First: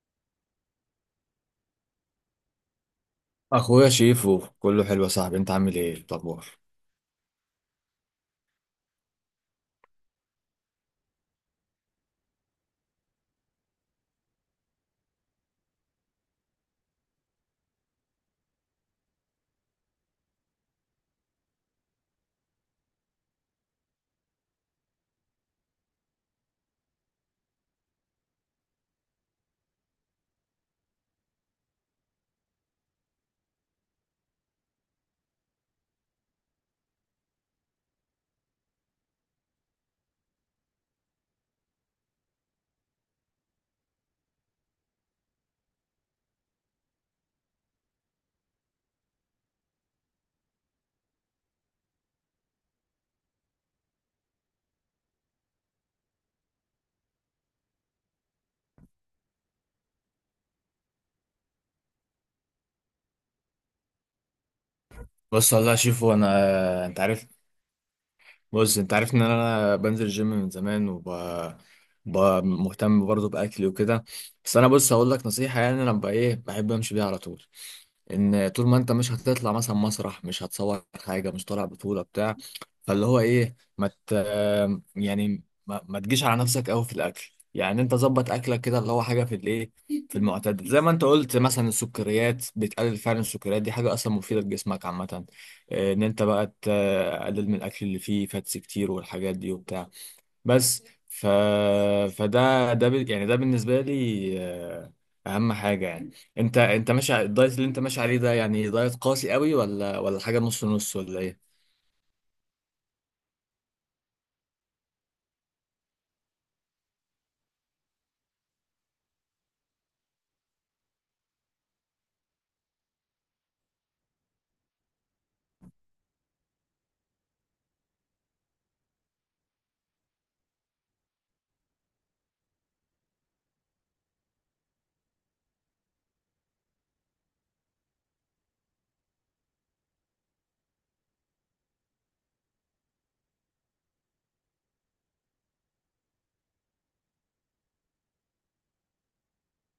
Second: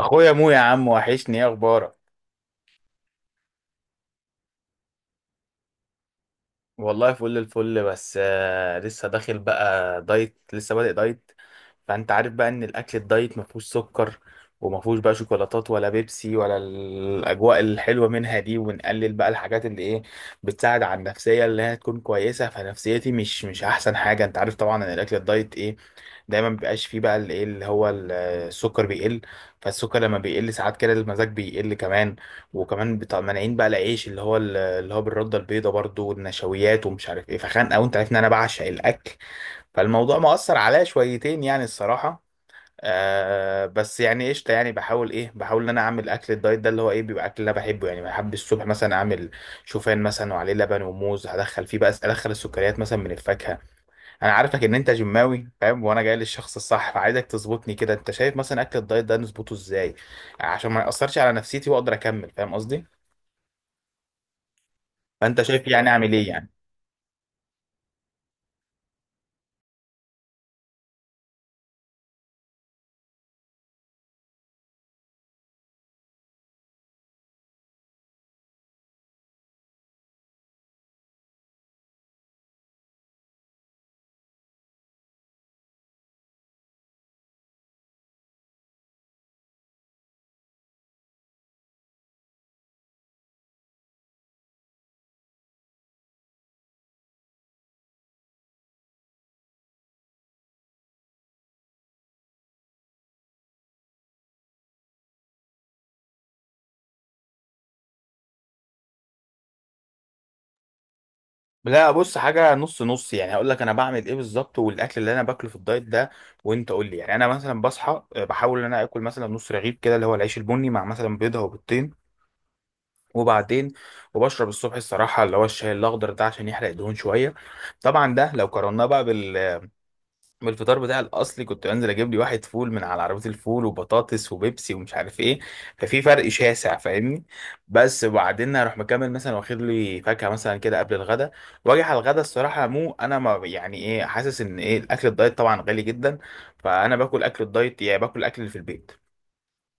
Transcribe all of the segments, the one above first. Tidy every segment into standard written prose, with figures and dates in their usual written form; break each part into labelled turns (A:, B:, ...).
A: اخويا مو يا عم، وحشني، ايه اخبارك؟
B: اخويا شيفو، كله حلو يا صاحبي. انت عامل إيه الاخبار؟
A: والله فل الفل، بس لسه داخل بقى دايت، لسه بادئ دايت. فانت عارف بقى ان الاكل الدايت ما فيهوش سكر، وما فيهوش بقى شوكولاتات ولا بيبسي ولا الاجواء الحلوه منها دي، ونقلل بقى الحاجات اللي ايه بتساعد على النفسيه اللي هي تكون كويسه. فنفسيتي مش احسن حاجه. انت عارف طبعا ان الاكل الدايت ايه، دايما مبيبقاش فيه بقى الايه اللي هو السكر بيقل. فالسكر لما بيقل ساعات كده المزاج بيقل كمان. وكمان مانعين بقى العيش اللي هو بالردة البيضاء برضو والنشويات ومش عارف ايه، فخانقة. وانت عارف ان انا بعشق الاكل، فالموضوع مأثر عليا شويتين يعني الصراحة. بس يعني قشطة، يعني بحاول، بحاول ان انا اعمل اكل الدايت ده، اللي هو ايه، بيبقى اكل اللي انا بحبه. يعني بحب الصبح مثلا اعمل شوفان مثلا، وعليه لبن وموز، هدخل فيه بقى ادخل السكريات مثلا من الفاكهة. انا عارفك ان انت جماوي فاهم، وانا جاي للشخص الصح، فعايزك تظبطني كده. انت شايف مثلا اكل الدايت ده نظبطه ازاي عشان ما يأثرش على نفسيتي واقدر اكمل، فاهم قصدي؟ فانت
B: بص
A: شايف
B: والله يا
A: يعني اعمل
B: شيفو.
A: ايه يعني؟
B: انت عارف. انت عارف ان انا بنزل الجيم من زمان، وب ب- مهتم برضه باكلي وكده. بس انا، بص، هقول لك نصيحه، يعني انا بقى ايه بحب امشي بيها على طول. ان طول ما انت مش هتطلع مثلا مسرح، مش هتصور حاجه، مش طالع بطوله بتاع، فاللي هو ايه ما مت... يعني ما تجيش على نفسك قوي في الاكل. يعني انت ظبط اكلك كده، اللي هو حاجه في الايه، في المعتدل. زي ما انت قلت، مثلا السكريات بتقلل، فعلا السكريات دي حاجه اصلا مفيده لجسمك عامه. ان انت بقى تقلل من الاكل اللي فيه فاتس كتير والحاجات دي وبتاع. بس ف... يعني ده بالنسبه لي، اهم حاجه يعني. انت ماشي على الدايت اللي انت ماشي عليه ده، يعني دايت قاسي قوي ولا حاجه نص نص ولا ايه؟
A: لا بص، حاجة نص نص. يعني هقول لك انا بعمل ايه بالظبط والاكل اللي انا باكله في الدايت ده، وانت قول لي. يعني انا مثلا بصحى، بحاول ان انا اكل مثلا نص رغيف كده اللي هو العيش البني، مع مثلا بيضة وبيضتين. وبعدين وبشرب الصبح الصراحة اللي هو الشاي الاخضر ده عشان يحرق الدهون شوية. طبعا ده لو قارناه بقى بالفطار بتاعي الاصلي، كنت بنزل اجيب لي واحد فول من على عربيه الفول، وبطاطس، وبيبسي، ومش عارف ايه. ففي فرق شاسع، فاهمني. بس وبعدين اروح مكمل مثلا واخد لي فاكهه مثلا كده قبل الغدا. واجي على الغدا الصراحه، مو انا ما يعني ايه، حاسس ان ايه، الاكل الدايت طبعا غالي جدا، فانا باكل اكل الدايت يعني باكل الاكل اللي في البيت،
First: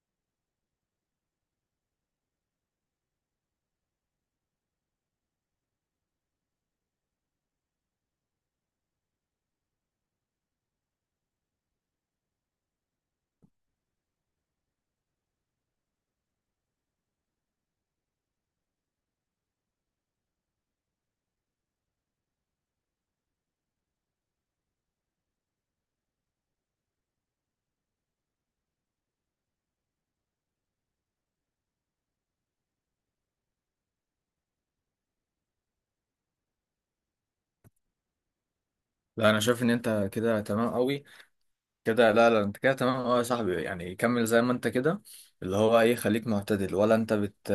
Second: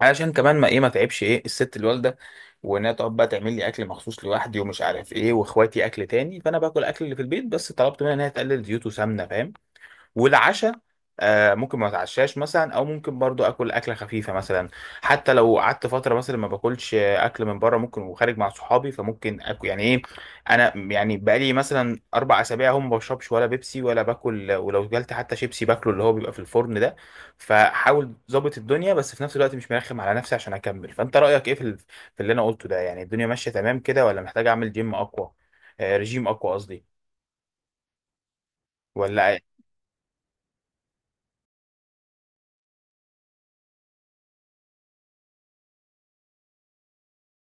A: علشان كمان ما ايه ما تعبش ايه الست الوالده، وانها تقعد بقى تعمل لي اكل مخصوص لوحدي ومش عارف ايه، واخواتي اكل تاني. فانا باكل اكل اللي في البيت، بس طلبت منها ان هي تقلل زيوت وسمنه، فاهم. والعشاء ممكن ما اتعشاش مثلا، او ممكن برضو اكل اكله خفيفه مثلا. حتى لو قعدت فتره مثلا ما باكلش اكل من بره، ممكن وخارج مع صحابي فممكن اكل يعني ايه. انا يعني بقالي مثلا 4 اسابيع هم ما بشربش ولا بيبسي ولا باكل، ولو جالت حتى شيبسي باكله اللي هو بيبقى في الفرن ده. فحاول ظابط الدنيا، بس في نفس الوقت مش مرخم على نفسي عشان اكمل. فانت رايك ايه في في اللي انا قلته ده؟ يعني الدنيا ماشيه تمام كده ولا محتاج اعمل جيم اقوى، آه، رجيم اقوى قصدي،
B: لا،
A: ولا؟
B: انا شايف ان انت كده تمام قوي. كده لا لا، انت كده تمام، اه يا صاحبي، يعني كمل زي ما انت كده. اللي هو ايه خليك معتدل، ولا انت بت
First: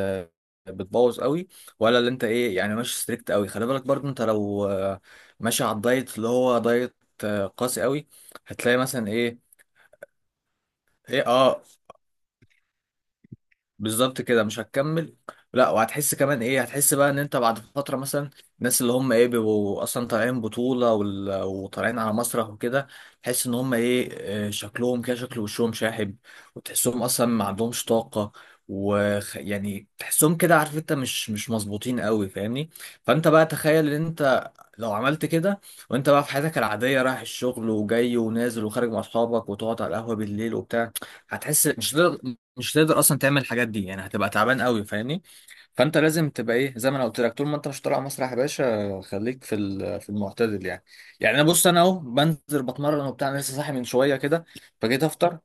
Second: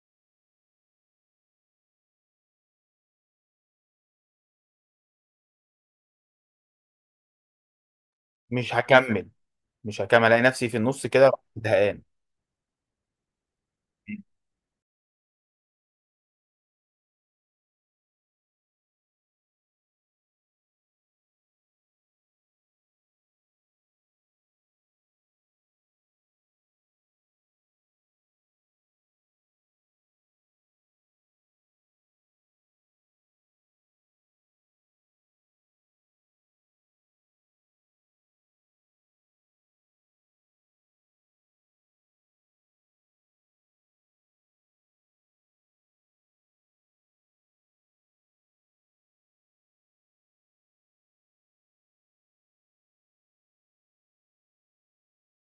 B: بتبوظ قوي، ولا اللي انت ايه يعني ماشي ستريكت قوي. خلي بالك برضو، انت لو ماشي على الدايت اللي هو دايت قاسي قوي،
A: مش
B: هتلاقي مثلا
A: هكمل
B: ايه
A: مش هكمل، الاقي نفسي في النص
B: ايه
A: كده
B: اه،
A: زهقان.
B: بالظبط كده مش هتكمل. لا، وهتحس كمان ايه. هتحس بقى ان انت بعد فتره مثلا، الناس اللي هم ايه بيبقوا اصلا طالعين بطوله وطالعين على مسرح وكده، تحس ان هم ايه، شكلهم كده شكل وشهم شاحب، وتحسهم اصلا ما عندهمش طاقه، ويعني تحسهم كده، عارف انت، مش مظبوطين قوي فاهمني. فانت بقى تخيل ان انت لو عملت كده، وانت بقى في حياتك العاديه رايح الشغل وجاي ونازل وخارج مع اصحابك وتقعد على القهوه بالليل وبتاع، هتحس مش هتقدر. مش هتقدر اصلا تعمل الحاجات دي، يعني هتبقى تعبان قوي فاهمني. فانت لازم تبقى ايه، زي ما انا قلت لك، طول ما انت مش طالع مسرح يا باشا خليك في في المعتدل يعني. يعني انا، بص، انا اهو بنزل بتمرن وبتاع. أنا لسه صاحي من شويه كده فجيت افطر،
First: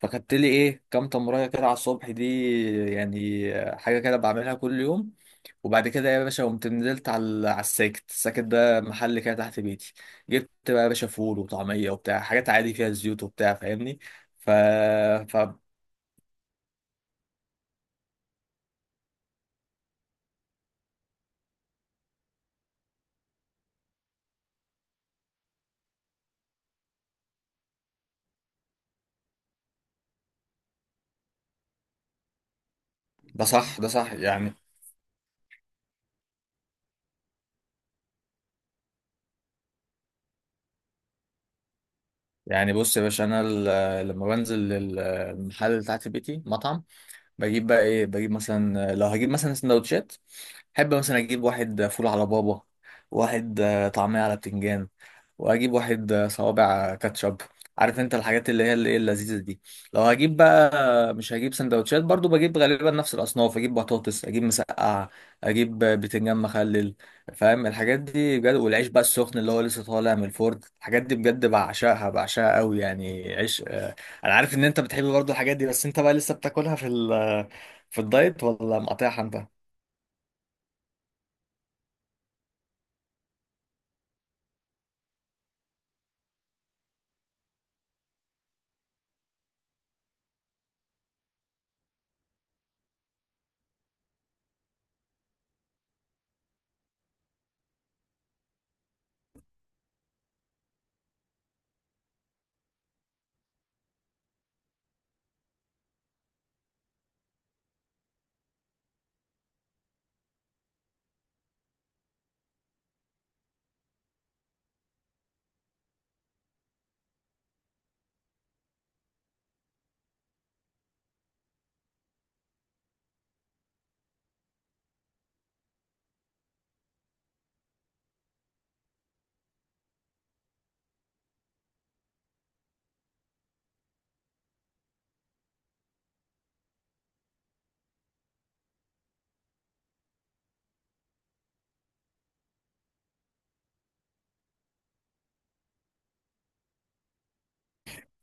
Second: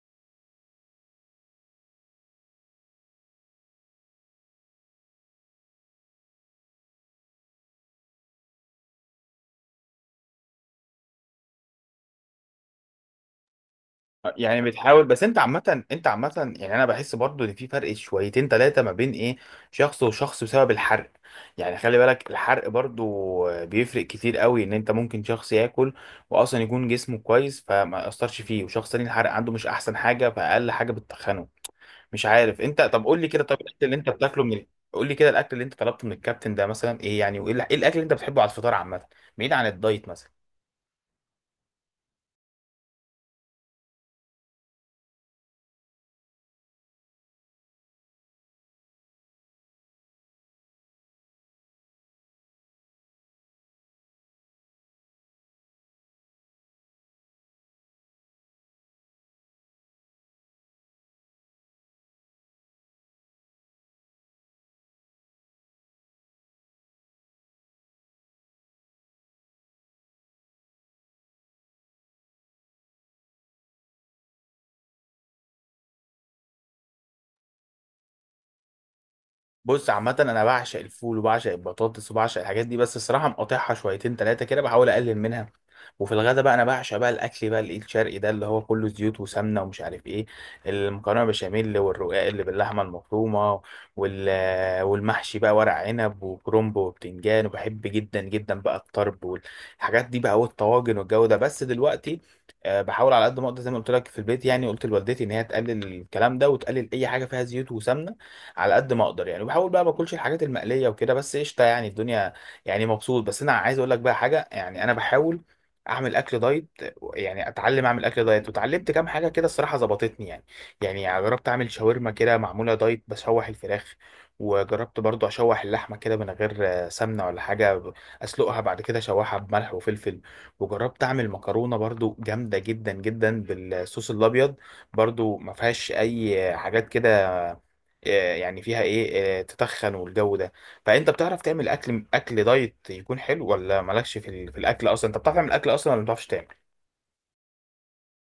B: فخدت لي ايه كام تمريه كده على الصبح دي يعني، حاجه كده بعملها كل يوم. وبعد كده يا باشا قمت نزلت على على الساكت الساكت ده، محل كده تحت بيتي. جبت بقى يا باشا فول وطعميه وبتاع، حاجات عادي فيها زيوت وبتاع فاهمني. ف...
A: يعني بتحاول، بس انت عامة، يعني انا بحس برضو ان في فرق شويتين تلاتة ما بين ايه، شخص وشخص، بسبب الحرق. يعني خلي بالك الحرق برضو بيفرق كتير قوي. ان انت ممكن شخص ياكل واصلا يكون جسمه كويس فما يأثرش فيه، وشخص تاني الحرق عنده مش احسن حاجة، فاقل حاجة بتتخنه. مش عارف انت، طب قول لي كده،
B: ده
A: طب الاكل
B: صح ده
A: اللي انت
B: صح
A: بتاكله من
B: يعني.
A: قول لي كده، الاكل اللي انت طلبته من الكابتن ده مثلا ايه يعني، وايه ايه الاكل اللي انت بتحبه على الفطار عامة، بعيد عن الدايت مثلا؟
B: يعني بص يا باشا، انا لما بنزل المحل اللي تحت بيتي مطعم، بجيب بقى ايه، بجيب مثلا لو هجيب مثلا سندوتشات، احب مثلا اجيب واحد فول على بابا، واحد طعمية على بتنجان، واجيب واحد صوابع كاتشب. عارف انت الحاجات اللي هي اللي إيه اللذيذة دي. لو هجيب بقى مش هجيب سندوتشات، برضو بجيب غالبا نفس الاصناف، اجيب بطاطس، اجيب مسقعة، اجيب بتنجان مخلل. فاهم الحاجات دي بجد. والعيش بقى السخن اللي هو لسه طالع من الفرن، الحاجات دي بجد بعشقها بعشقها قوي يعني، عيش. انا عارف ان انت بتحب برضو الحاجات دي، بس انت بقى لسه بتاكلها في في الدايت ولا مقاطعها انت؟
A: بص، عامة أنا بعشق الفول وبعشق البطاطس وبعشق الحاجات دي، بس الصراحة مقاطعها شويتين تلاتة كده، بحاول أقلل منها. وفي الغدا بقى أنا بعشق بقى الأكل بقى الإيد الشرقي ده اللي هو كله زيوت وسمنة ومش عارف إيه، المكرونة بشاميل، والرقاق اللي باللحمة المفرومة، وال... والمحشي بقى، ورق عنب وكرنب وبتنجان، وبحب جدا جدا بقى الطرب والحاجات دي بقى، والطواجن والجو ده. بس دلوقتي بحاول على قد ما أقدر، زي ما قلت لك، في البيت يعني قلت لوالدتي إن هي تقلل الكلام ده وتقلل أي حاجة فيها زيوت وسمنة، على قد ما اقدر يعني. وبحاول بقى ما اكلش الحاجات المقليه وكده. بس قشطه يعني الدنيا، يعني مبسوط. بس انا عايز اقول لك بقى حاجه، يعني انا بحاول اعمل اكل دايت، يعني اتعلم اعمل اكل دايت، وتعلمت كام حاجه كده الصراحه ظبطتني يعني. يعني جربت اعمل شاورما كده معموله دايت، بشوح الفراخ. وجربت برضو اشوح اللحمه كده من غير سمنه ولا حاجه، اسلقها بعد كده اشوحها بملح وفلفل. وجربت اعمل مكرونه برضو جامده جدا جدا بالصوص الابيض، برضو ما فيهاش اي حاجات كده، يعني فيها ايه، تتخن والجو ده. فانت بتعرف تعمل اكل، دايت يكون حلو، ولا مالكش في الاكل اصلا؟ انت بتعرف تعمل اكل اصلا ولا ما بتعرفش تعمل؟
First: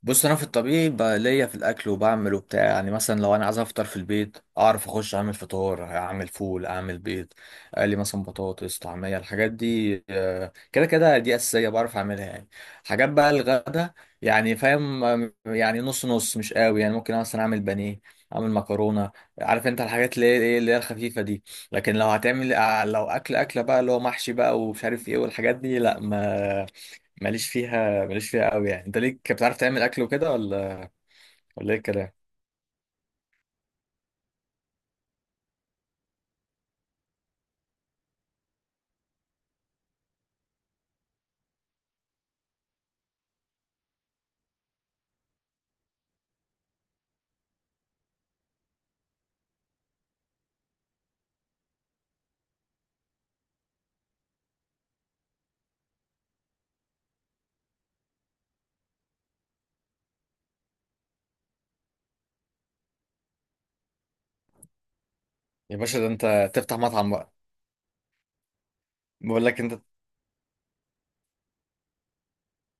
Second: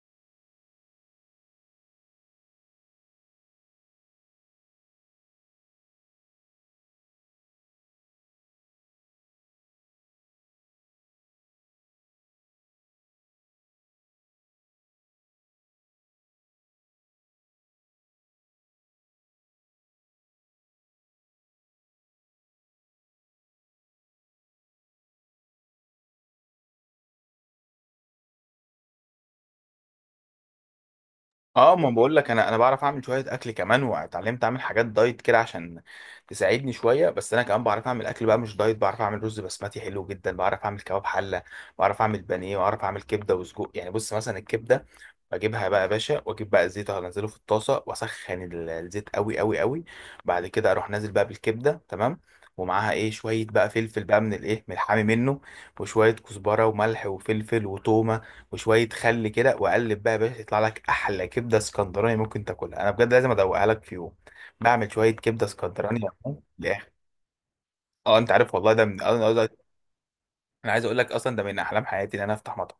B: بص، انا في الطبيعي بقى ليا في الاكل وبعمل وبتاع، يعني مثلا لو انا عايز افطر في البيت اعرف اخش اعمل فطار، اعمل فول، اعمل بيض، اقلي مثلا بطاطس، طعميه. الحاجات دي كده كده، دي اساسيه بعرف اعملها يعني. حاجات بقى الغدا يعني فاهم يعني نص نص مش قوي. يعني ممكن مثلا اعمل بانيه، اعمل مكرونه. عارف انت الحاجات اللي هي ايه اللي هي الخفيفه دي. لكن لو هتعمل لو اكل اكله بقى اللي هو محشي بقى ومش عارف ايه والحاجات دي، لا، ما ماليش فيها، ماليش فيها قوي يعني. انت ليك بتعرف تعمل اكل وكده، ولا
A: اه،
B: ايه
A: ما
B: الكلام؟
A: بقول لك انا بعرف اعمل شويه اكل، كمان واتعلمت اعمل حاجات دايت كده عشان تساعدني شويه. بس انا كمان بعرف اعمل اكل بقى مش دايت، بعرف اعمل رز بسمتي حلو جدا، بعرف اعمل كباب حله، بعرف اعمل بانيه، بعرف اعمل كبده وسجق. يعني بص مثلا الكبده، بجيبها بقى يا باشا، واجيب بقى الزيت انزله في الطاسه واسخن الزيت قوي قوي قوي. بعد كده اروح نازل بقى بالكبده تمام، ومعاها ايه شويه بقى فلفل بقى من الايه، من الحامي منه، وشويه كزبره وملح وفلفل وتومه، وشويه خل كده، وقلب بقى يا باشا، يطلع لك احلى كبده اسكندراني ممكن تاكلها. انا بجد لازم ادوقها لك في يوم، بعمل شويه كبده
B: يا باشا
A: اسكندراني
B: ده
A: يا عم،
B: انت تفتح
A: لاخر.
B: مطعم بقى.
A: اه انت عارف والله، ده من
B: بقول
A: انا،
B: لك انت،
A: أنا عايز اقول لك اصلا ده من احلام حياتي ان انا افتح مطعم.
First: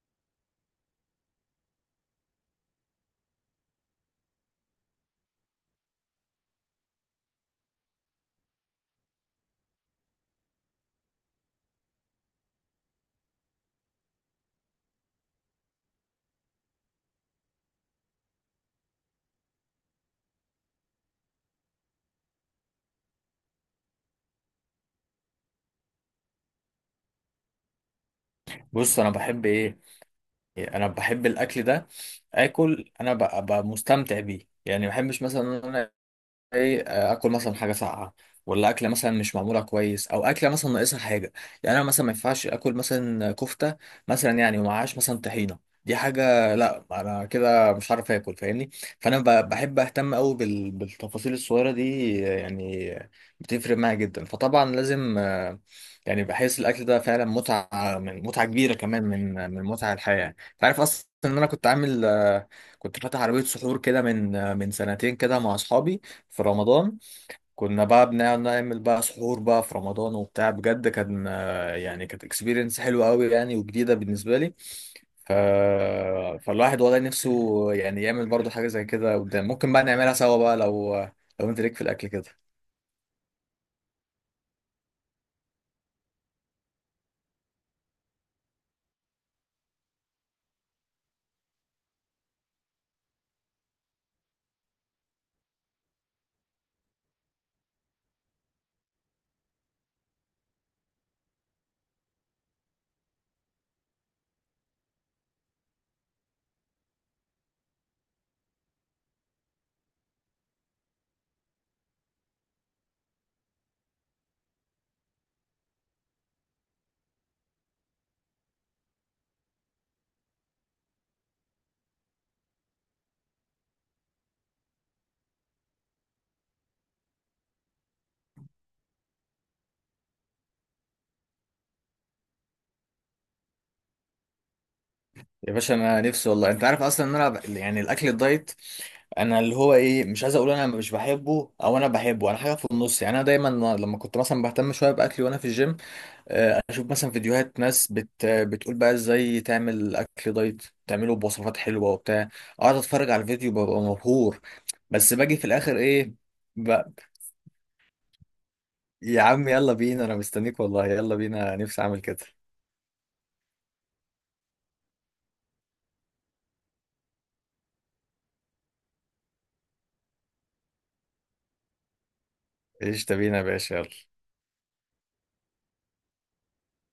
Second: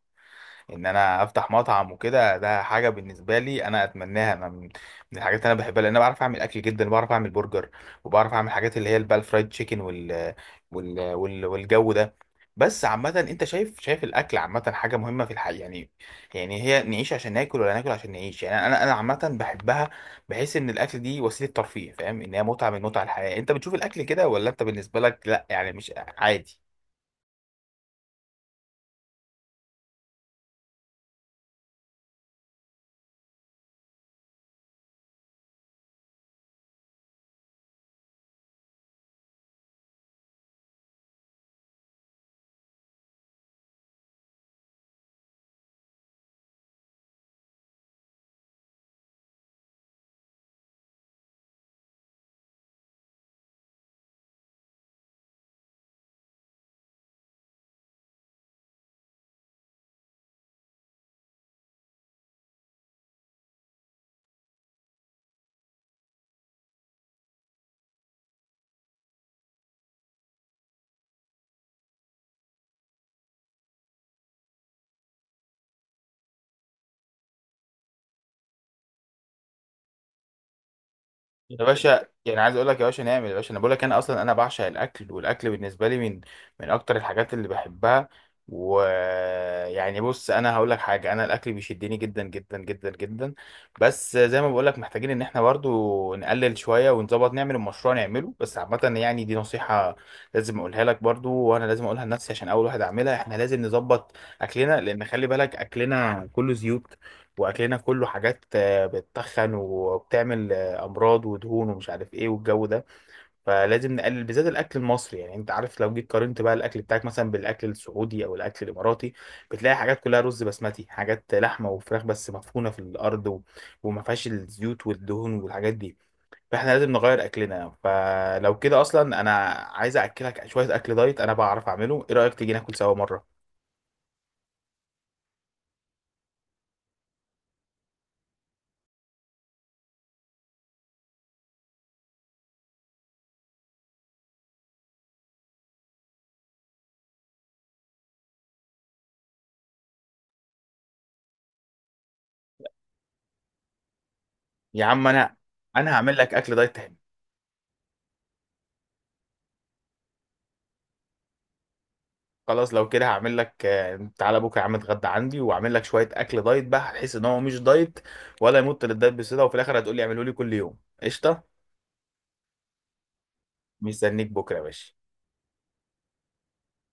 A: وكده، ده حاجه بالنسبه لي انا اتمناها، انا من الحاجات اللي انا بحبها، لان انا بعرف اعمل اكل جدا. بعرف اعمل برجر، وبعرف اعمل حاجات اللي هي البال فرايد تشيكن، والجو ده. بس عامه انت شايف، الاكل عامه حاجه مهمه في الحياه يعني؟ يعني هي نعيش عشان ناكل ولا ناكل عشان نعيش؟ يعني انا عامه بحبها، بحس ان الاكل دي وسيله ترفيه، فاهم، ان هي متعه من متع الحياه. انت بتشوف الاكل كده، ولا انت بالنسبه لك لا، يعني مش عادي؟
B: بص، انا بحب ايه، انا بحب الاكل ده اكل. انا ببقى مستمتع بيه يعني. ما بحبش مثلا ان انا ايه اكل مثلا حاجه ساقعه، ولا اكله مثلا مش معموله كويس، او اكله مثلا ناقصها حاجه. يعني انا مثلا ما ينفعش اكل مثلا كفته مثلا يعني، ومعهاش مثلا طحينه، دي حاجه، لا، انا كده مش عارف اكل فاهمني. فانا بحب اهتم قوي بالتفاصيل الصغيره دي يعني، بتفرق معايا جدا. فطبعا لازم يعني بحس الاكل ده فعلا متعه، من متعه كبيره كمان، من متع الحياه. انت عارف اصلا ان انا كنت عامل آه، كنت فاتح عربيه سحور كده من سنتين كده مع اصحابي في رمضان. كنا بقى بنقعد نعمل بقى سحور بقى في رمضان وبتاع، بجد كان يعني كانت اكسبيرينس حلوه قوي يعني، وجديده بالنسبه لي. ف... فالواحد والله نفسه يعني يعمل برضو حاجه زي كده قدام، ممكن بقى نعملها سوا بقى لو انت
A: يا
B: ليك في
A: باشا
B: الاكل
A: يعني
B: كده.
A: عايز اقول لك، يا باشا نعمل، يا باشا انا بقول لك انا اصلا، انا بعشق الاكل، والاكل بالنسبه لي من اكتر الحاجات اللي بحبها. ويعني بص انا هقول لك حاجه، انا الاكل بيشدني جدا جدا جدا جدا. بس زي ما بقول لك، محتاجين ان احنا برضو نقلل شويه ونظبط، نعمل المشروع نعمله. بس عامه يعني دي نصيحه لازم اقولها لك برضو، وانا لازم اقولها لنفسي عشان اول واحد اعملها. احنا لازم نظبط اكلنا، لان خلي بالك اكلنا كله زيوت، واكلنا كله حاجات بتتخن وبتعمل امراض ودهون ومش عارف ايه والجو ده. فلازم نقلل بالذات الاكل المصري. يعني انت عارف، لو جيت قارنت بقى الاكل بتاعك مثلا بالاكل السعودي او الاكل الاماراتي، بتلاقي حاجات كلها رز بسمتي، حاجات لحمه وفراخ بس مدفونه في الارض وما فيهاش الزيوت والدهون والحاجات دي. فاحنا لازم نغير اكلنا. فلو كده اصلا انا عايز اكلك شويه اكل دايت انا بعرف اعمله، ايه رايك تيجي ناكل سوا مره؟
B: يا باشا انا نفسي والله. انت عارف اصلا ان انا يعني الاكل الدايت، انا اللي هو ايه، مش عايز اقول انا مش بحبه او انا بحبه، انا حاجه في النص يعني. انا دايما لما كنت مثلا بهتم شويه باكلي وانا في الجيم، اشوف مثلا فيديوهات ناس بتقول بقى ازاي تعمل اكل دايت، تعمله بوصفات حلوه وبتاع، اقعد اتفرج على الفيديو ببقى مبهور.
A: يا عم
B: بس باجي في الاخر
A: انا
B: ايه
A: هعمل لك اكل
B: ب...
A: دايت.
B: يا عم يلا بينا، انا مستنيك والله، يلا بينا، نفسي اعمل كده.
A: خلاص لو كده هعمل لك، تعالى بكره يا عم اتغدى عندي، واعمل لك شويه اكل دايت بقى، هتحس ان هو مش دايت، ولا يمط للدايت بصله، وفي الاخر هتقول لي اعمله لي كل يوم. قشطه،
B: ايش بينا يا باشا يلا.
A: مستنيك بكره يا باشا.